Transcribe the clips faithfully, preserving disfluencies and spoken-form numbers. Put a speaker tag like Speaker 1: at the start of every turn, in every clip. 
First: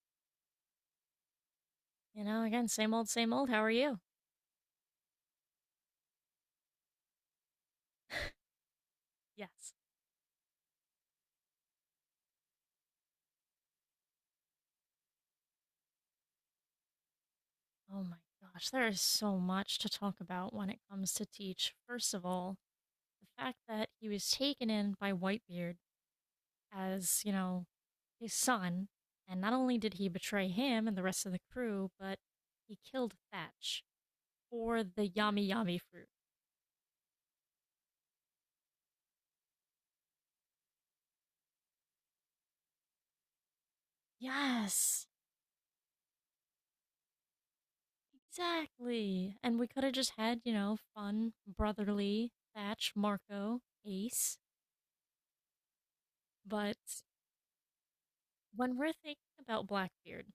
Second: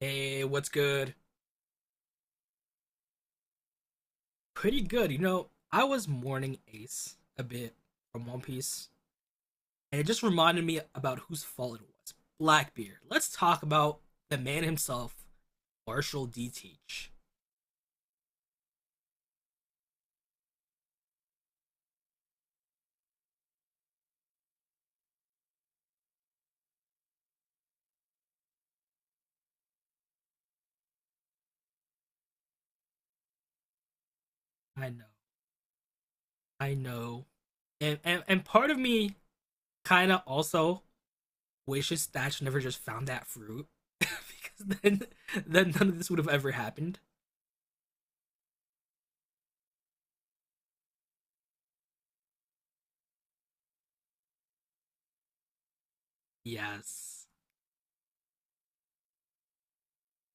Speaker 1: Hey, what's good?
Speaker 2: You know, again, same old, same old. How are you?
Speaker 1: Pretty good. You know, I was mourning Ace a bit from One Piece,
Speaker 2: Yes.
Speaker 1: and it just reminded me about whose fault it was. Blackbeard. Let's talk about the man himself, Marshall D. Teach.
Speaker 2: Oh my gosh, there is so much to talk about when it comes to Teach. First of all, the fact that he was taken in by Whitebeard as, you know, his son, and not only did he betray him and the rest of the crew, but he killed Thatch for
Speaker 1: I know,
Speaker 2: the yummy yummy fruit.
Speaker 1: I know. And and, and part of me kinda also wishes Thatch never just found that fruit. because then
Speaker 2: Yes,
Speaker 1: then none of this would have ever happened.
Speaker 2: exactly. And we could have just had, you know, fun, brotherly Thatch, Marco, Ace, but
Speaker 1: Yes.
Speaker 2: when we're thinking about Blackbeard,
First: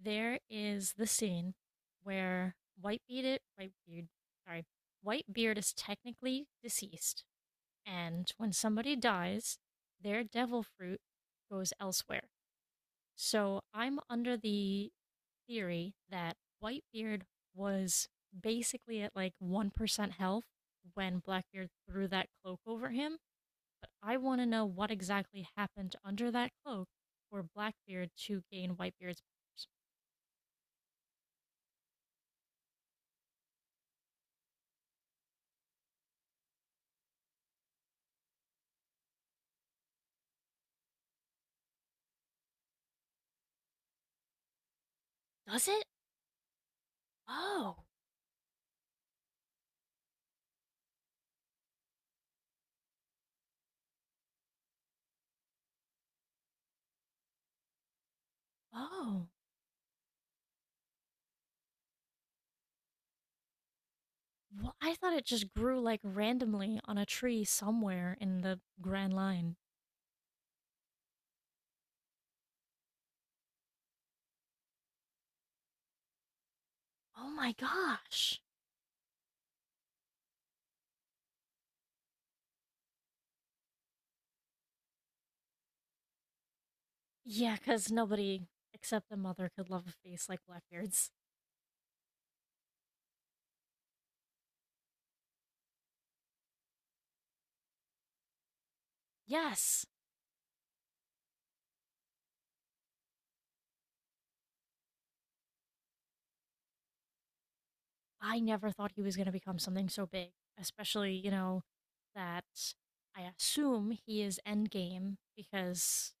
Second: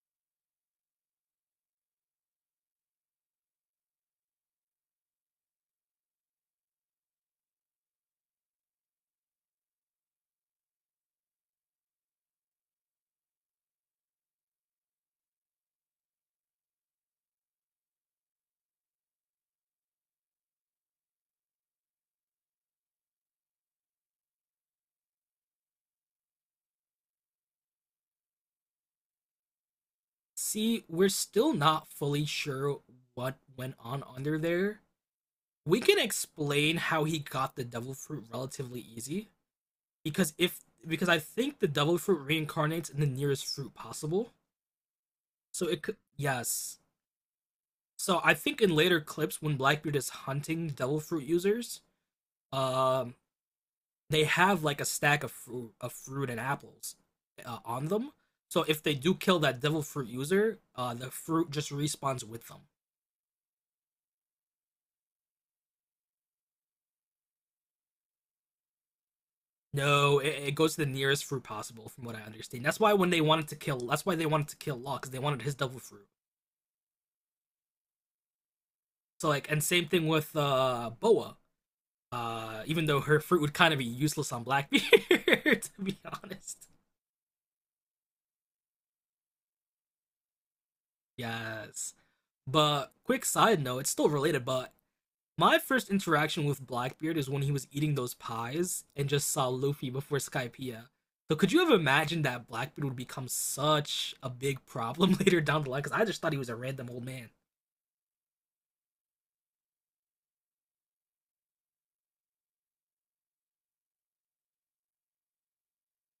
Speaker 2: there is the scene where Whitebeard, Whitebeard, sorry, Whitebeard is technically deceased, and when somebody dies, their devil fruit goes elsewhere. So I'm under the theory that Whitebeard was basically at like one percent health when Blackbeard threw that cloak over him. I want to know what exactly happened under that cloak for Blackbeard to gain Whitebeard's powers.
Speaker 1: See, we're still not fully sure what went on under there. We can explain how he got the devil fruit relatively easy because if because I think the devil fruit reincarnates in the nearest fruit possible. So
Speaker 2: Does
Speaker 1: it
Speaker 2: it?
Speaker 1: could, yes.
Speaker 2: Oh.
Speaker 1: So I think in later clips when Blackbeard is hunting devil fruit users, um, they have like a stack of fruit of fruit and apples uh, on them. So if they do
Speaker 2: Oh,
Speaker 1: kill that devil fruit user, uh, the fruit just respawns with them.
Speaker 2: well, I thought it just grew like randomly on a tree somewhere in the Grand Line.
Speaker 1: No, it, it goes to the nearest fruit possible, from what I understand. That's why when they wanted to kill, that's why they wanted to kill Law because they wanted his devil fruit.
Speaker 2: Oh my gosh.
Speaker 1: So like, and same thing with uh, Boa. Uh, even though her fruit would kind of be useless on Blackbeard, to be honest.
Speaker 2: Yeah, because nobody except the mother could love a face like Blackbeard's.
Speaker 1: Yes. But quick side note, it's still related, but my first interaction with Blackbeard is when he was eating those pies and just saw
Speaker 2: Yes,
Speaker 1: Luffy before Skypiea. So could you have imagined that Blackbeard would become such a big problem later down the line? Because I just thought he was a random old man.
Speaker 2: I never thought he was going to become something so big, especially, you know, that I assume he is endgame because,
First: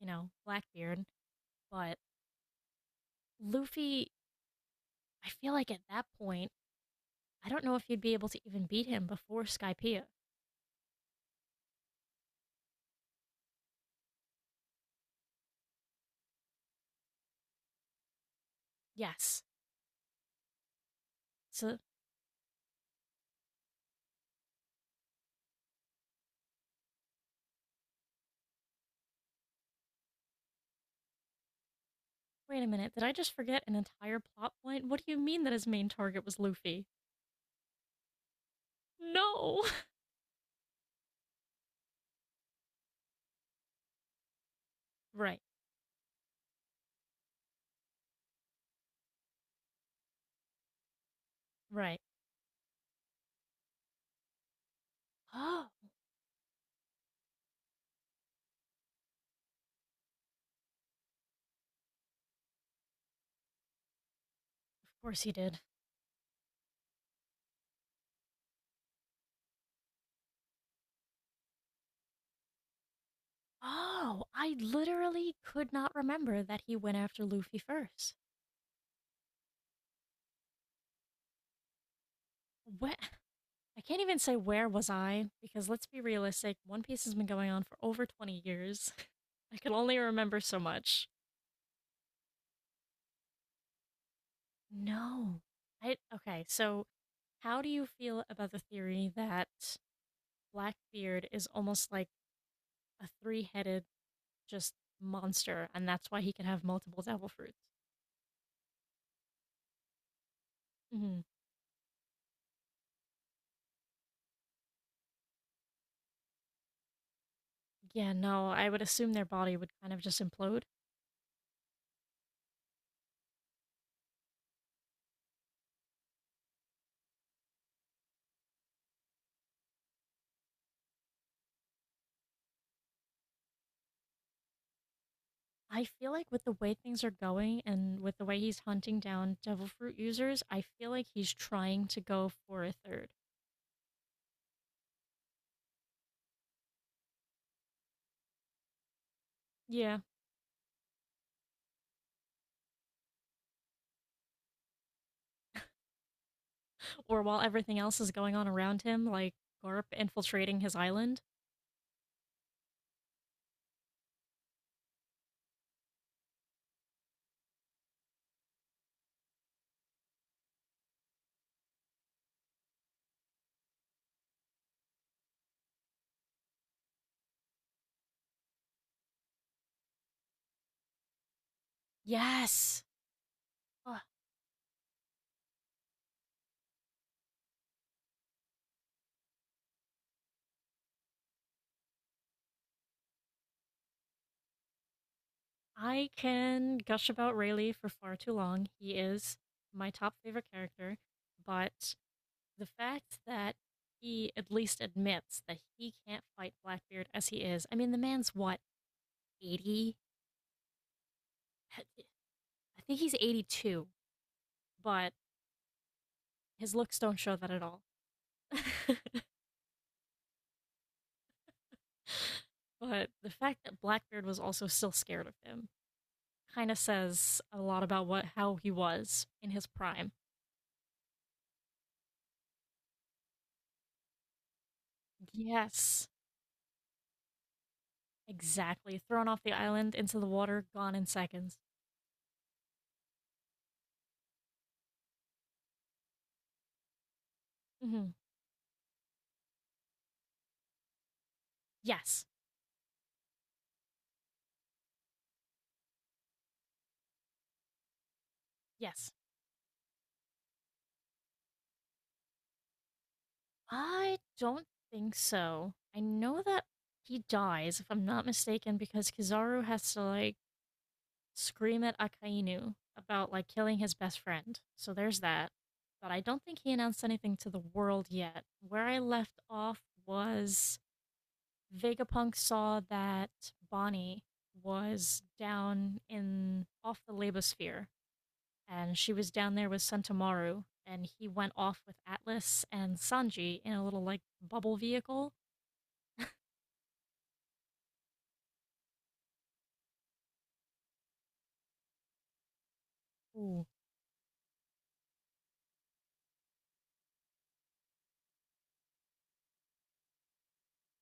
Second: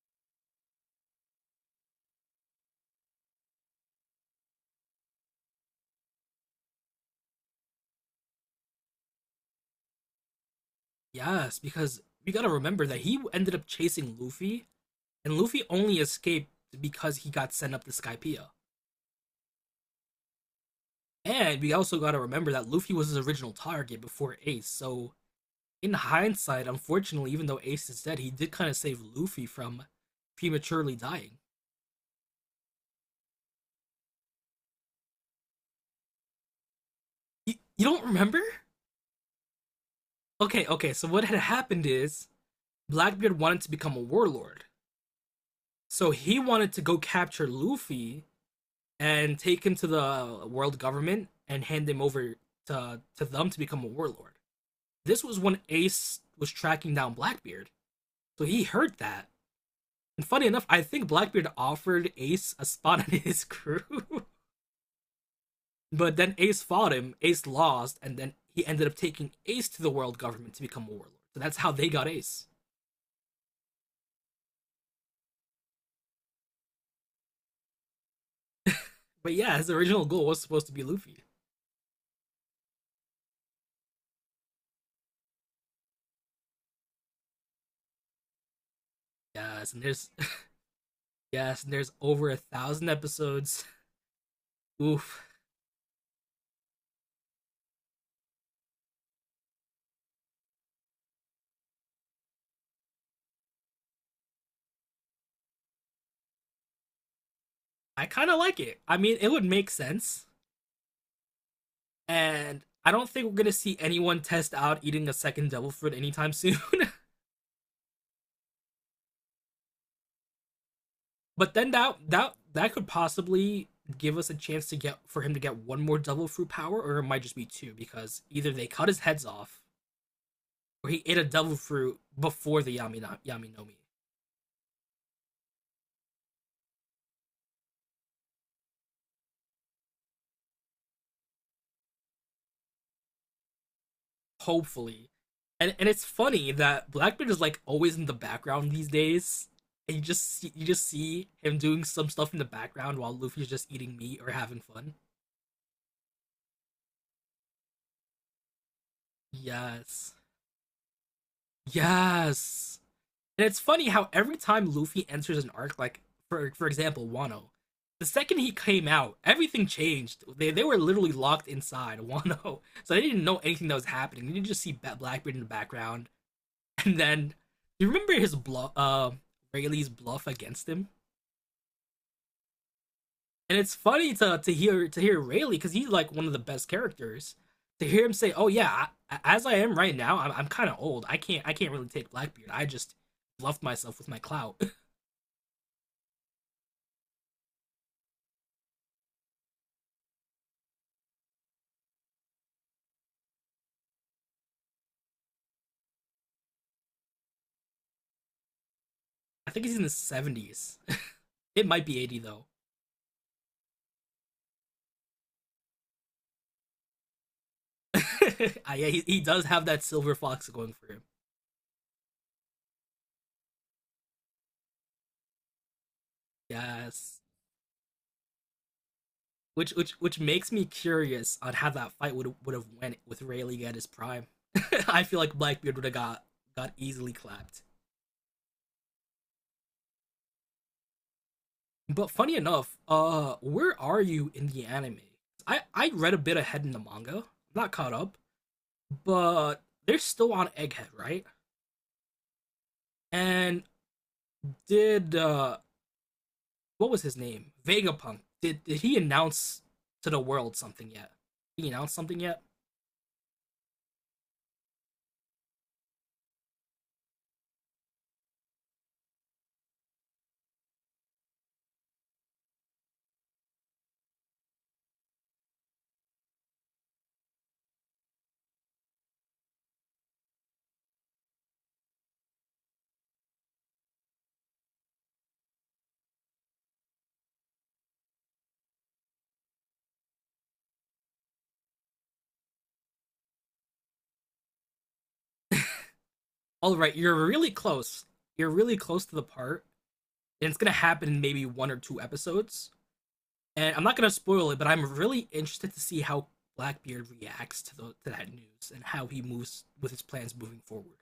Speaker 2: you know, Blackbeard. But Luffy, I feel like at that point, I don't know if you'd be able to even beat him before Skypiea.
Speaker 1: Yes, because we gotta remember that he ended up chasing Luffy, and Luffy only escaped because he got sent up to Skypiea.
Speaker 2: Yes.
Speaker 1: And we
Speaker 2: So,
Speaker 1: also got to remember that Luffy was his original target before Ace. So, in hindsight, unfortunately, even though Ace is dead, he did kind of save Luffy from prematurely dying.
Speaker 2: wait a minute. Did I just forget an entire plot point? What do you mean that his main target was Luffy?
Speaker 1: You, you don't remember?
Speaker 2: No.
Speaker 1: Okay, okay. So, what had happened is Blackbeard wanted to become a warlord.
Speaker 2: right,
Speaker 1: So, he wanted to go capture Luffy and take him to the world government and hand him
Speaker 2: right.
Speaker 1: over to, to them to become a warlord. This was when
Speaker 2: Oh,
Speaker 1: Ace was tracking down Blackbeard. So he heard that. And funny enough, I think Blackbeard offered Ace a spot on his crew.
Speaker 2: of course he did.
Speaker 1: But then Ace fought him, Ace lost, and then he ended up taking Ace to the world government to become a warlord. So that's how they got Ace.
Speaker 2: Oh, I literally could not remember that he went after Luffy first.
Speaker 1: But yeah, his original goal was supposed to be Luffy.
Speaker 2: What? I can't even say where was I because let's be realistic, One Piece has been going on for over twenty years. I
Speaker 1: Yes,
Speaker 2: can
Speaker 1: and
Speaker 2: only
Speaker 1: there's
Speaker 2: remember so much.
Speaker 1: yes, and there's over a thousand episodes. Oof.
Speaker 2: No. I Okay, so how do you feel about the theory that Blackbeard is almost like a three-headed just monster and that's why he can have multiple devil fruits?
Speaker 1: I kinda like it. I mean it would make sense.
Speaker 2: hmm
Speaker 1: And I don't think we're gonna see anyone test out eating a second devil fruit anytime soon.
Speaker 2: Yeah, no, I would assume their body would kind of just implode.
Speaker 1: But then that that that could possibly give us a chance to get for him to get one more devil fruit power, or it might just be two because either they cut his heads off or he ate a devil fruit before the Yamina, Yaminomi.
Speaker 2: I feel like with the way things are going and with the way he's hunting down devil fruit users, I feel like he's trying to go for a third.
Speaker 1: Hopefully, and and it's funny that Blackbeard is like always in the background these days. And
Speaker 2: Yeah.
Speaker 1: you just see, you just see him doing some stuff in the background while Luffy's just eating meat or having fun.
Speaker 2: Or while everything else is going on around him, like Garp
Speaker 1: Yes,
Speaker 2: infiltrating his island.
Speaker 1: yes. And it's funny how every time Luffy enters an arc, like for for example, Wano, the second he came out, everything changed. They they were literally locked inside Wano, so they didn't know anything that was happening. They didn't just see Blackbeard in the background, and then you remember his bluff, uh, Rayleigh's bluff against him.
Speaker 2: Yes.
Speaker 1: And it's
Speaker 2: Ugh.
Speaker 1: funny to to hear to hear Rayleigh because he's like one of the best characters. To hear him say, "Oh yeah, I, as I am right now, I'm, I'm kind of old. I can't I can't really take Blackbeard. I just bluffed myself with my clout."
Speaker 2: I can gush about Rayleigh for far too long. He is my top favorite character, but the fact that he at least admits that he can't fight Blackbeard as he is. I mean, the man's what,
Speaker 1: I think he's in his
Speaker 2: eighty?
Speaker 1: seventies. It might be eighty though.
Speaker 2: I think he's eighty-two, but his looks don't show that at all.
Speaker 1: Ah, yeah, he, he does have that silver fox going for him.
Speaker 2: but the fact that Blackbeard was also still scared of him kind of
Speaker 1: Yes,
Speaker 2: says a lot about what how he was in his
Speaker 1: which which
Speaker 2: prime.
Speaker 1: which makes me curious on how that fight would would have went with Rayleigh at his prime. I feel like Blackbeard would have
Speaker 2: Yes,
Speaker 1: got got easily clapped.
Speaker 2: exactly. Thrown off the island into the water, gone in seconds.
Speaker 1: But funny enough, uh, where are you in the anime? I I read a bit ahead in the manga. I'm not caught
Speaker 2: hmm
Speaker 1: up, but they're still on Egghead, right?
Speaker 2: Yes.
Speaker 1: And did uh what was his name? Vegapunk. Did did he
Speaker 2: Yes.
Speaker 1: announce to the world something yet? Did he announce something yet?
Speaker 2: I don't think so. I know that he dies, if I'm not mistaken, because Kizaru has to, like, scream at Akainu about, like, killing his best friend. So there's that. But I don't think he announced anything to the world yet. Where I left off was Vegapunk saw that Bonnie was down in off the labosphere and she was down there with Sentamaru, and he went off with Atlas and Sanji in a little like bubble vehicle.
Speaker 1: All right, you're really close. You're really close to the part, and it's gonna happen in maybe one or two episodes.
Speaker 2: Ooh.
Speaker 1: And I'm not gonna spoil it, but I'm really interested to see how Blackbeard reacts to the to that news and how he moves with his plans moving forward.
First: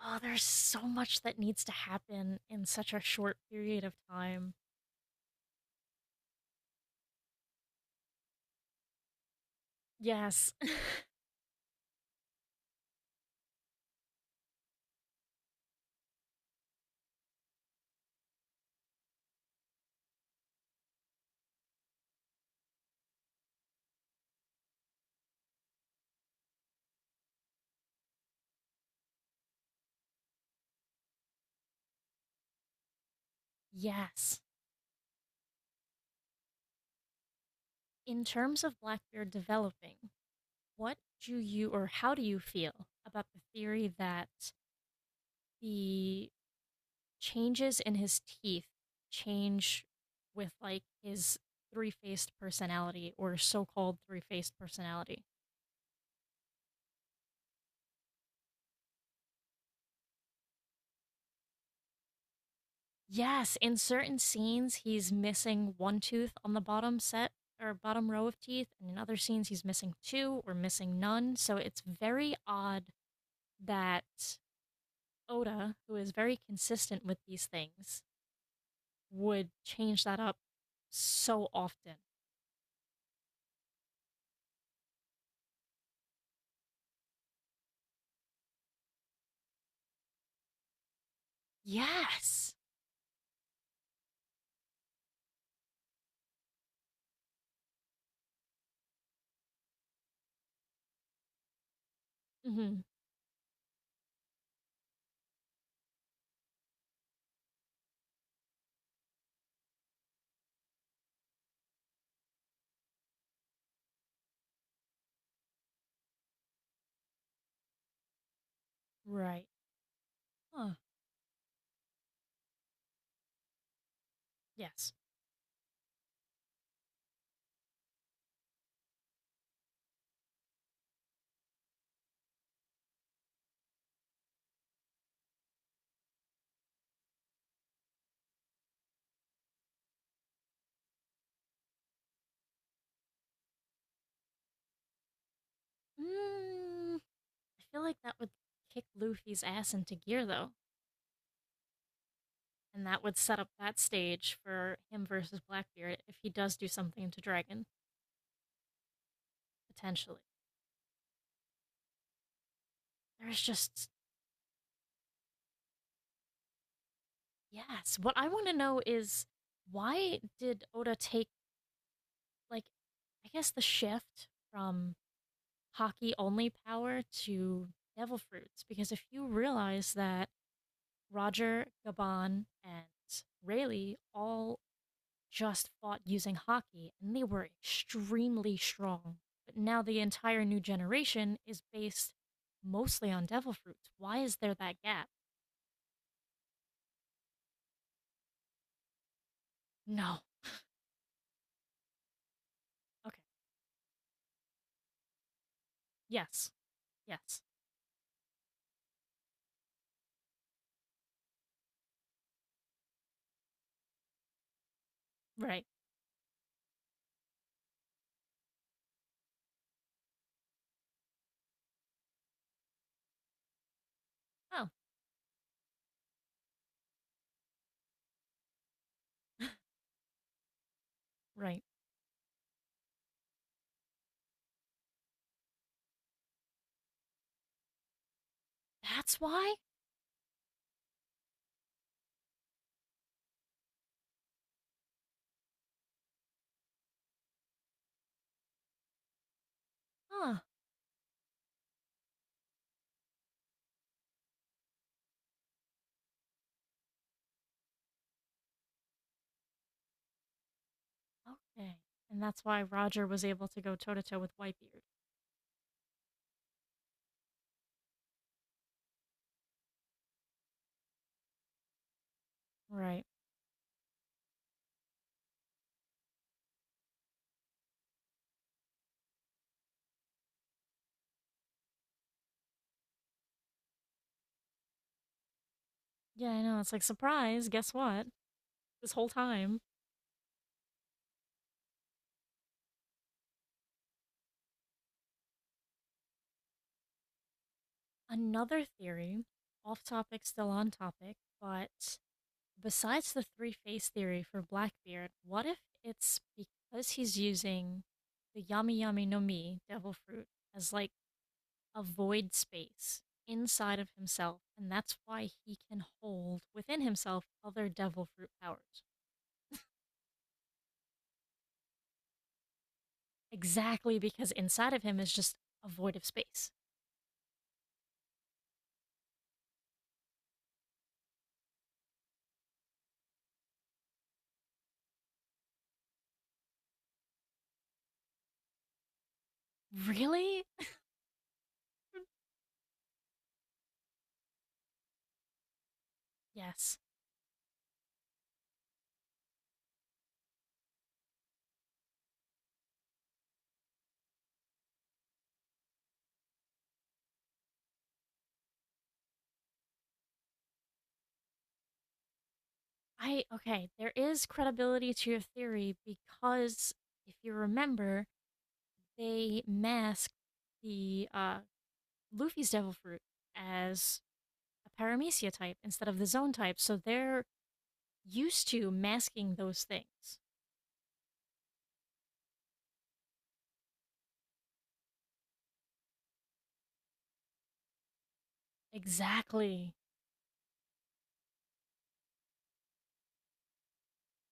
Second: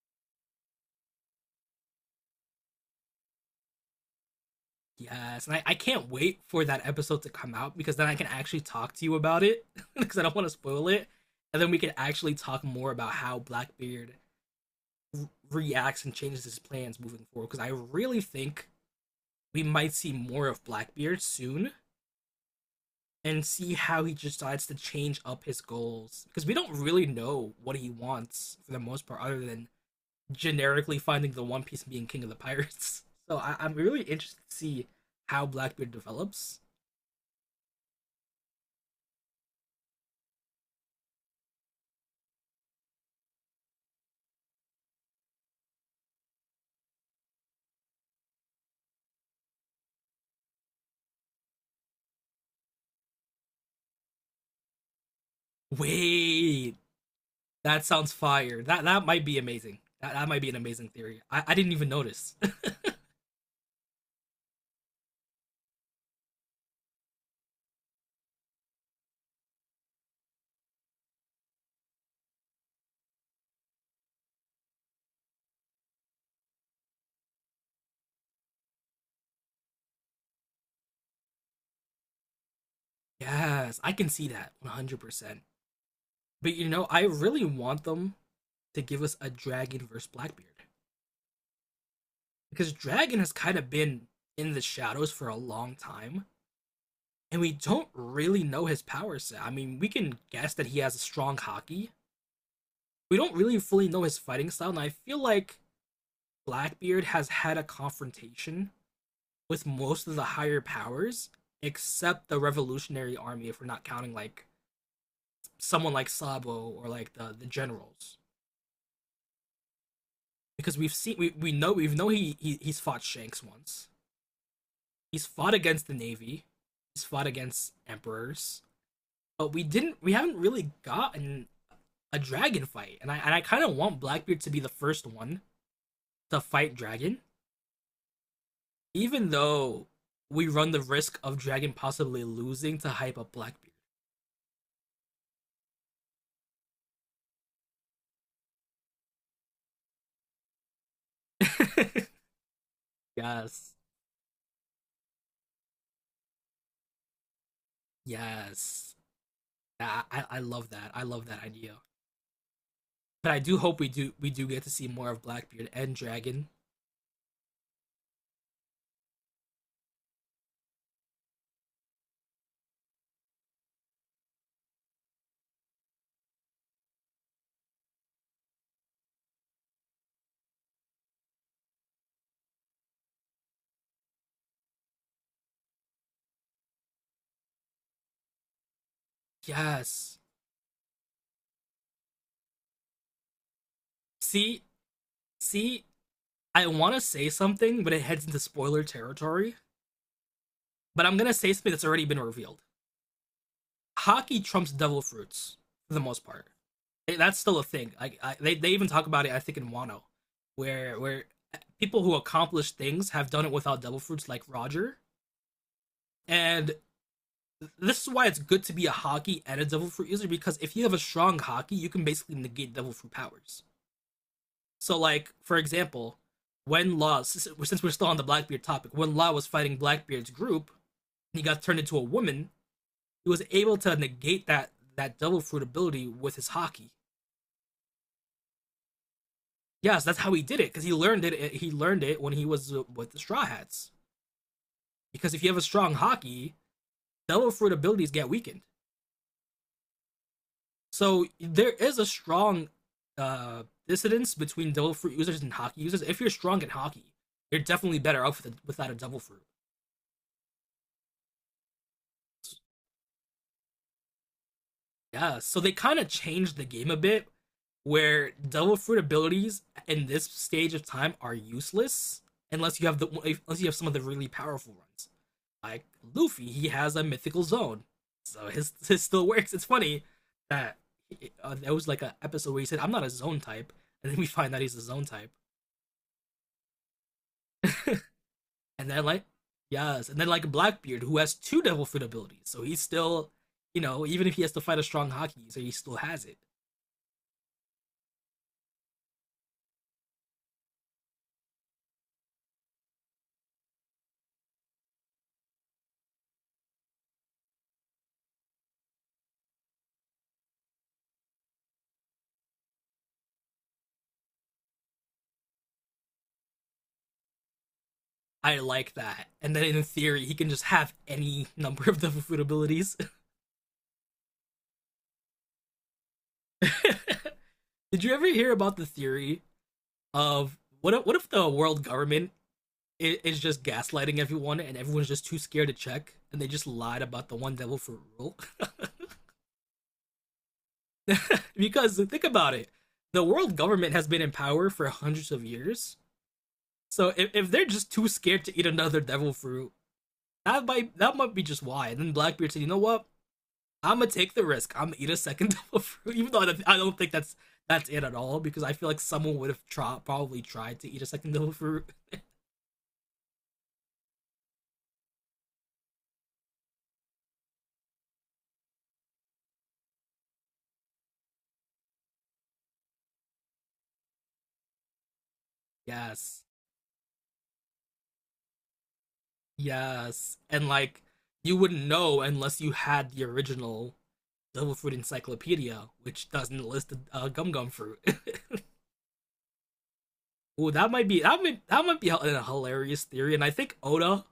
Speaker 2: Oh, there's so much that needs to happen in such a short period of time.
Speaker 1: Yes, and I, I can't wait for that episode to come out because then I can actually talk to you about it because I don't want to
Speaker 2: Yes.
Speaker 1: spoil it, and then we can actually talk more about how Blackbeard reacts and changes his plans moving forward because I really think we might see more of Blackbeard soon and see how he decides to change up his goals because we don't really know what he wants for the most part other than generically finding the one piece and being king of the pirates. so I- i'm really
Speaker 2: yes.
Speaker 1: interested to see how Blackbeard develops.
Speaker 2: In terms of Blackbeard developing, what do you or how do you feel about the theory that the changes in his teeth change with like his three faced personality or so called three faced personality?
Speaker 1: Wait, that sounds fire. That that might be amazing that, that might be an amazing theory. i, I didn't even notice.
Speaker 2: Yes, in certain scenes, he's missing one tooth on the bottom set or bottom row of teeth, and in other scenes, he's missing two or missing none. So it's very odd that Oda, who is very consistent with these things, would change that up so often.
Speaker 1: Yes, I can see that one hundred percent. But you know, I really want them to give us a Dragon versus Blackbeard
Speaker 2: Yes.
Speaker 1: because Dragon has kind of been in the shadows for a long time, and we don't really know his power set. I mean, we can guess that he has a strong hockey.
Speaker 2: hmm
Speaker 1: We don't really fully know his fighting style, and I feel like Blackbeard has had a confrontation with most of the higher powers, except the Revolutionary Army, if we're not counting like someone like Sabo or like the, the generals.
Speaker 2: Right. Huh.
Speaker 1: Because we've seen we, we know we know he, he he's fought Shanks once.
Speaker 2: Yes.
Speaker 1: He's fought against the Navy. He's fought against emperors. But we didn't we haven't really gotten a dragon fight. And I and I kind of want Blackbeard to be the first one to fight dragon, even though we run the risk of dragon possibly losing to hype up Blackbeard.
Speaker 2: Mm, I feel like that would kick Luffy's ass into gear, though, and that would set up
Speaker 1: Yes.
Speaker 2: that stage for him versus Blackbeard if he does do something to Dragon
Speaker 1: Yes. Yeah, I,
Speaker 2: potentially.
Speaker 1: I I love that. I love that idea. But I
Speaker 2: There's
Speaker 1: do hope we
Speaker 2: just
Speaker 1: do we do get to see more of Blackbeard and Dragon.
Speaker 2: yes. What I want to know is why did Oda take like I guess the shift from hockey only power to devil fruits because if you realize that Roger, Gabon, and Rayleigh all just fought using hockey and they were extremely strong. But now the
Speaker 1: Yes.
Speaker 2: entire new generation is based mostly on devil fruits. Why is there
Speaker 1: See,
Speaker 2: that gap?
Speaker 1: See, I want to say something, but it heads into spoiler territory.
Speaker 2: No.
Speaker 1: But I'm gonna say something that's already been revealed.
Speaker 2: Okay.
Speaker 1: Hockey trumps devil fruits for the most part.
Speaker 2: Yes.
Speaker 1: Eh, that's
Speaker 2: Yes.
Speaker 1: still a thing. Like I, they they even talk about it, I think, in Wano, where where people who accomplish things have done it without devil fruits, like Roger.
Speaker 2: Right.
Speaker 1: And this is why it's good to be a hockey and a devil fruit user because if you have a strong hockey, you can basically negate devil fruit powers.
Speaker 2: Oh,
Speaker 1: So, like for example, when Law, since we're still on the Blackbeard topic, when Law was fighting Blackbeard's group, and he got
Speaker 2: right.
Speaker 1: turned into a woman. He was able to negate that that devil fruit ability with his hockey.
Speaker 2: That's why?
Speaker 1: Yes, that's how he did it because he learned it. eh, He learned it when he was uh, with the Straw Hats. Because if you have a strong hockey, devil fruit abilities get weakened.
Speaker 2: Huh.
Speaker 1: So there is a strong uh, dissidence between devil fruit users and hockey users. If you're strong in hockey, you're definitely better off with a, without a devil fruit.
Speaker 2: Okay. And that's why Roger was able to go toe to toe with Whitebeard.
Speaker 1: Yeah, so they kind of changed the game a bit where devil fruit abilities in this stage of time are useless unless you have
Speaker 2: Right.
Speaker 1: the unless you have some of the really powerful ones. Like Luffy, he has a mythical zone. So his his still works. It's funny that uh, there was like an episode where he said, "I'm not a zone type," and then we find out he's a zone type.
Speaker 2: Yeah, I know. It's like, surprise, guess what?
Speaker 1: And
Speaker 2: This
Speaker 1: then
Speaker 2: whole
Speaker 1: like
Speaker 2: time.
Speaker 1: yes, and then like Blackbeard, who has two devil fruit abilities, so he's still, you know, even if he has to fight a strong Haki, so he still has it.
Speaker 2: Another theory, off topic, still on topic, but besides the three phase theory for Blackbeard, what if it's because he's using the Yami Yami no Mi, devil fruit, as like a void space inside of himself, and that's why he can hold within himself other devil fruit
Speaker 1: I
Speaker 2: powers?
Speaker 1: like that. And then in theory, he can just have any number of the food abilities.
Speaker 2: Exactly, because inside of him is just a void of space.
Speaker 1: Did you ever hear about the theory of what if, what if the world government is just gaslighting everyone and everyone's just too scared to check and they just lied about the one devil fruit rule?
Speaker 2: Really?
Speaker 1: Because think about it. The world government has been in power for hundreds of years.
Speaker 2: yes.
Speaker 1: So if, if they're just too scared to eat another devil fruit, that might that might be just why. And then Blackbeard said, you know what? I'm gonna take the risk. I'm gonna eat a second double fruit, even though I don't- think that's that's it at all. Because I feel like someone would have tried, probably tried to eat a second double fruit.
Speaker 2: I Okay, there is credibility to your theory because if you remember, they masked the uh, Luffy's Devil Fruit as a Paramecia type instead of the Zone
Speaker 1: Yes,
Speaker 2: type, so they're used to masking those things.
Speaker 1: yes, and like you wouldn't know unless you had the original double fruit encyclopedia, which doesn't list the uh, gum gum fruit.
Speaker 2: Exactly.
Speaker 1: Ooh, that might be that might that might be a, a hilarious theory, and I think Oda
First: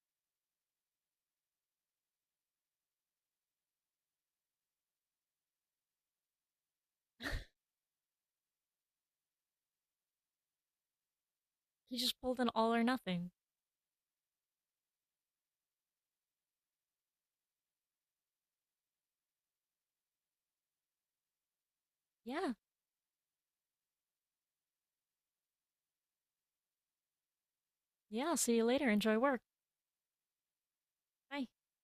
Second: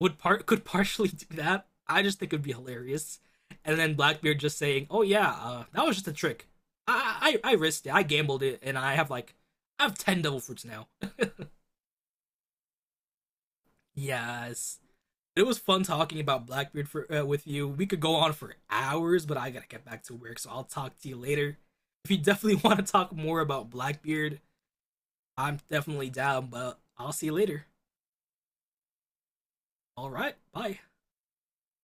Speaker 1: would part could partially do that. I just think it would be hilarious, and then Blackbeard just saying, "Oh yeah, uh, that was just a trick. I, I I risked it. I gambled it, and I have like I have ten devil fruits now."
Speaker 2: He just pulled an all or nothing.
Speaker 1: Yes, it was fun talking about Blackbeard for uh, with you. We could go on for hours, but I gotta get back to work, so I'll talk to you later. If you
Speaker 2: Yeah.
Speaker 1: definitely want to talk more about Blackbeard, I'm definitely down. But I'll see you later.
Speaker 2: Yeah. See you later. Enjoy work.
Speaker 1: All right, bye.
Speaker 2: Bye.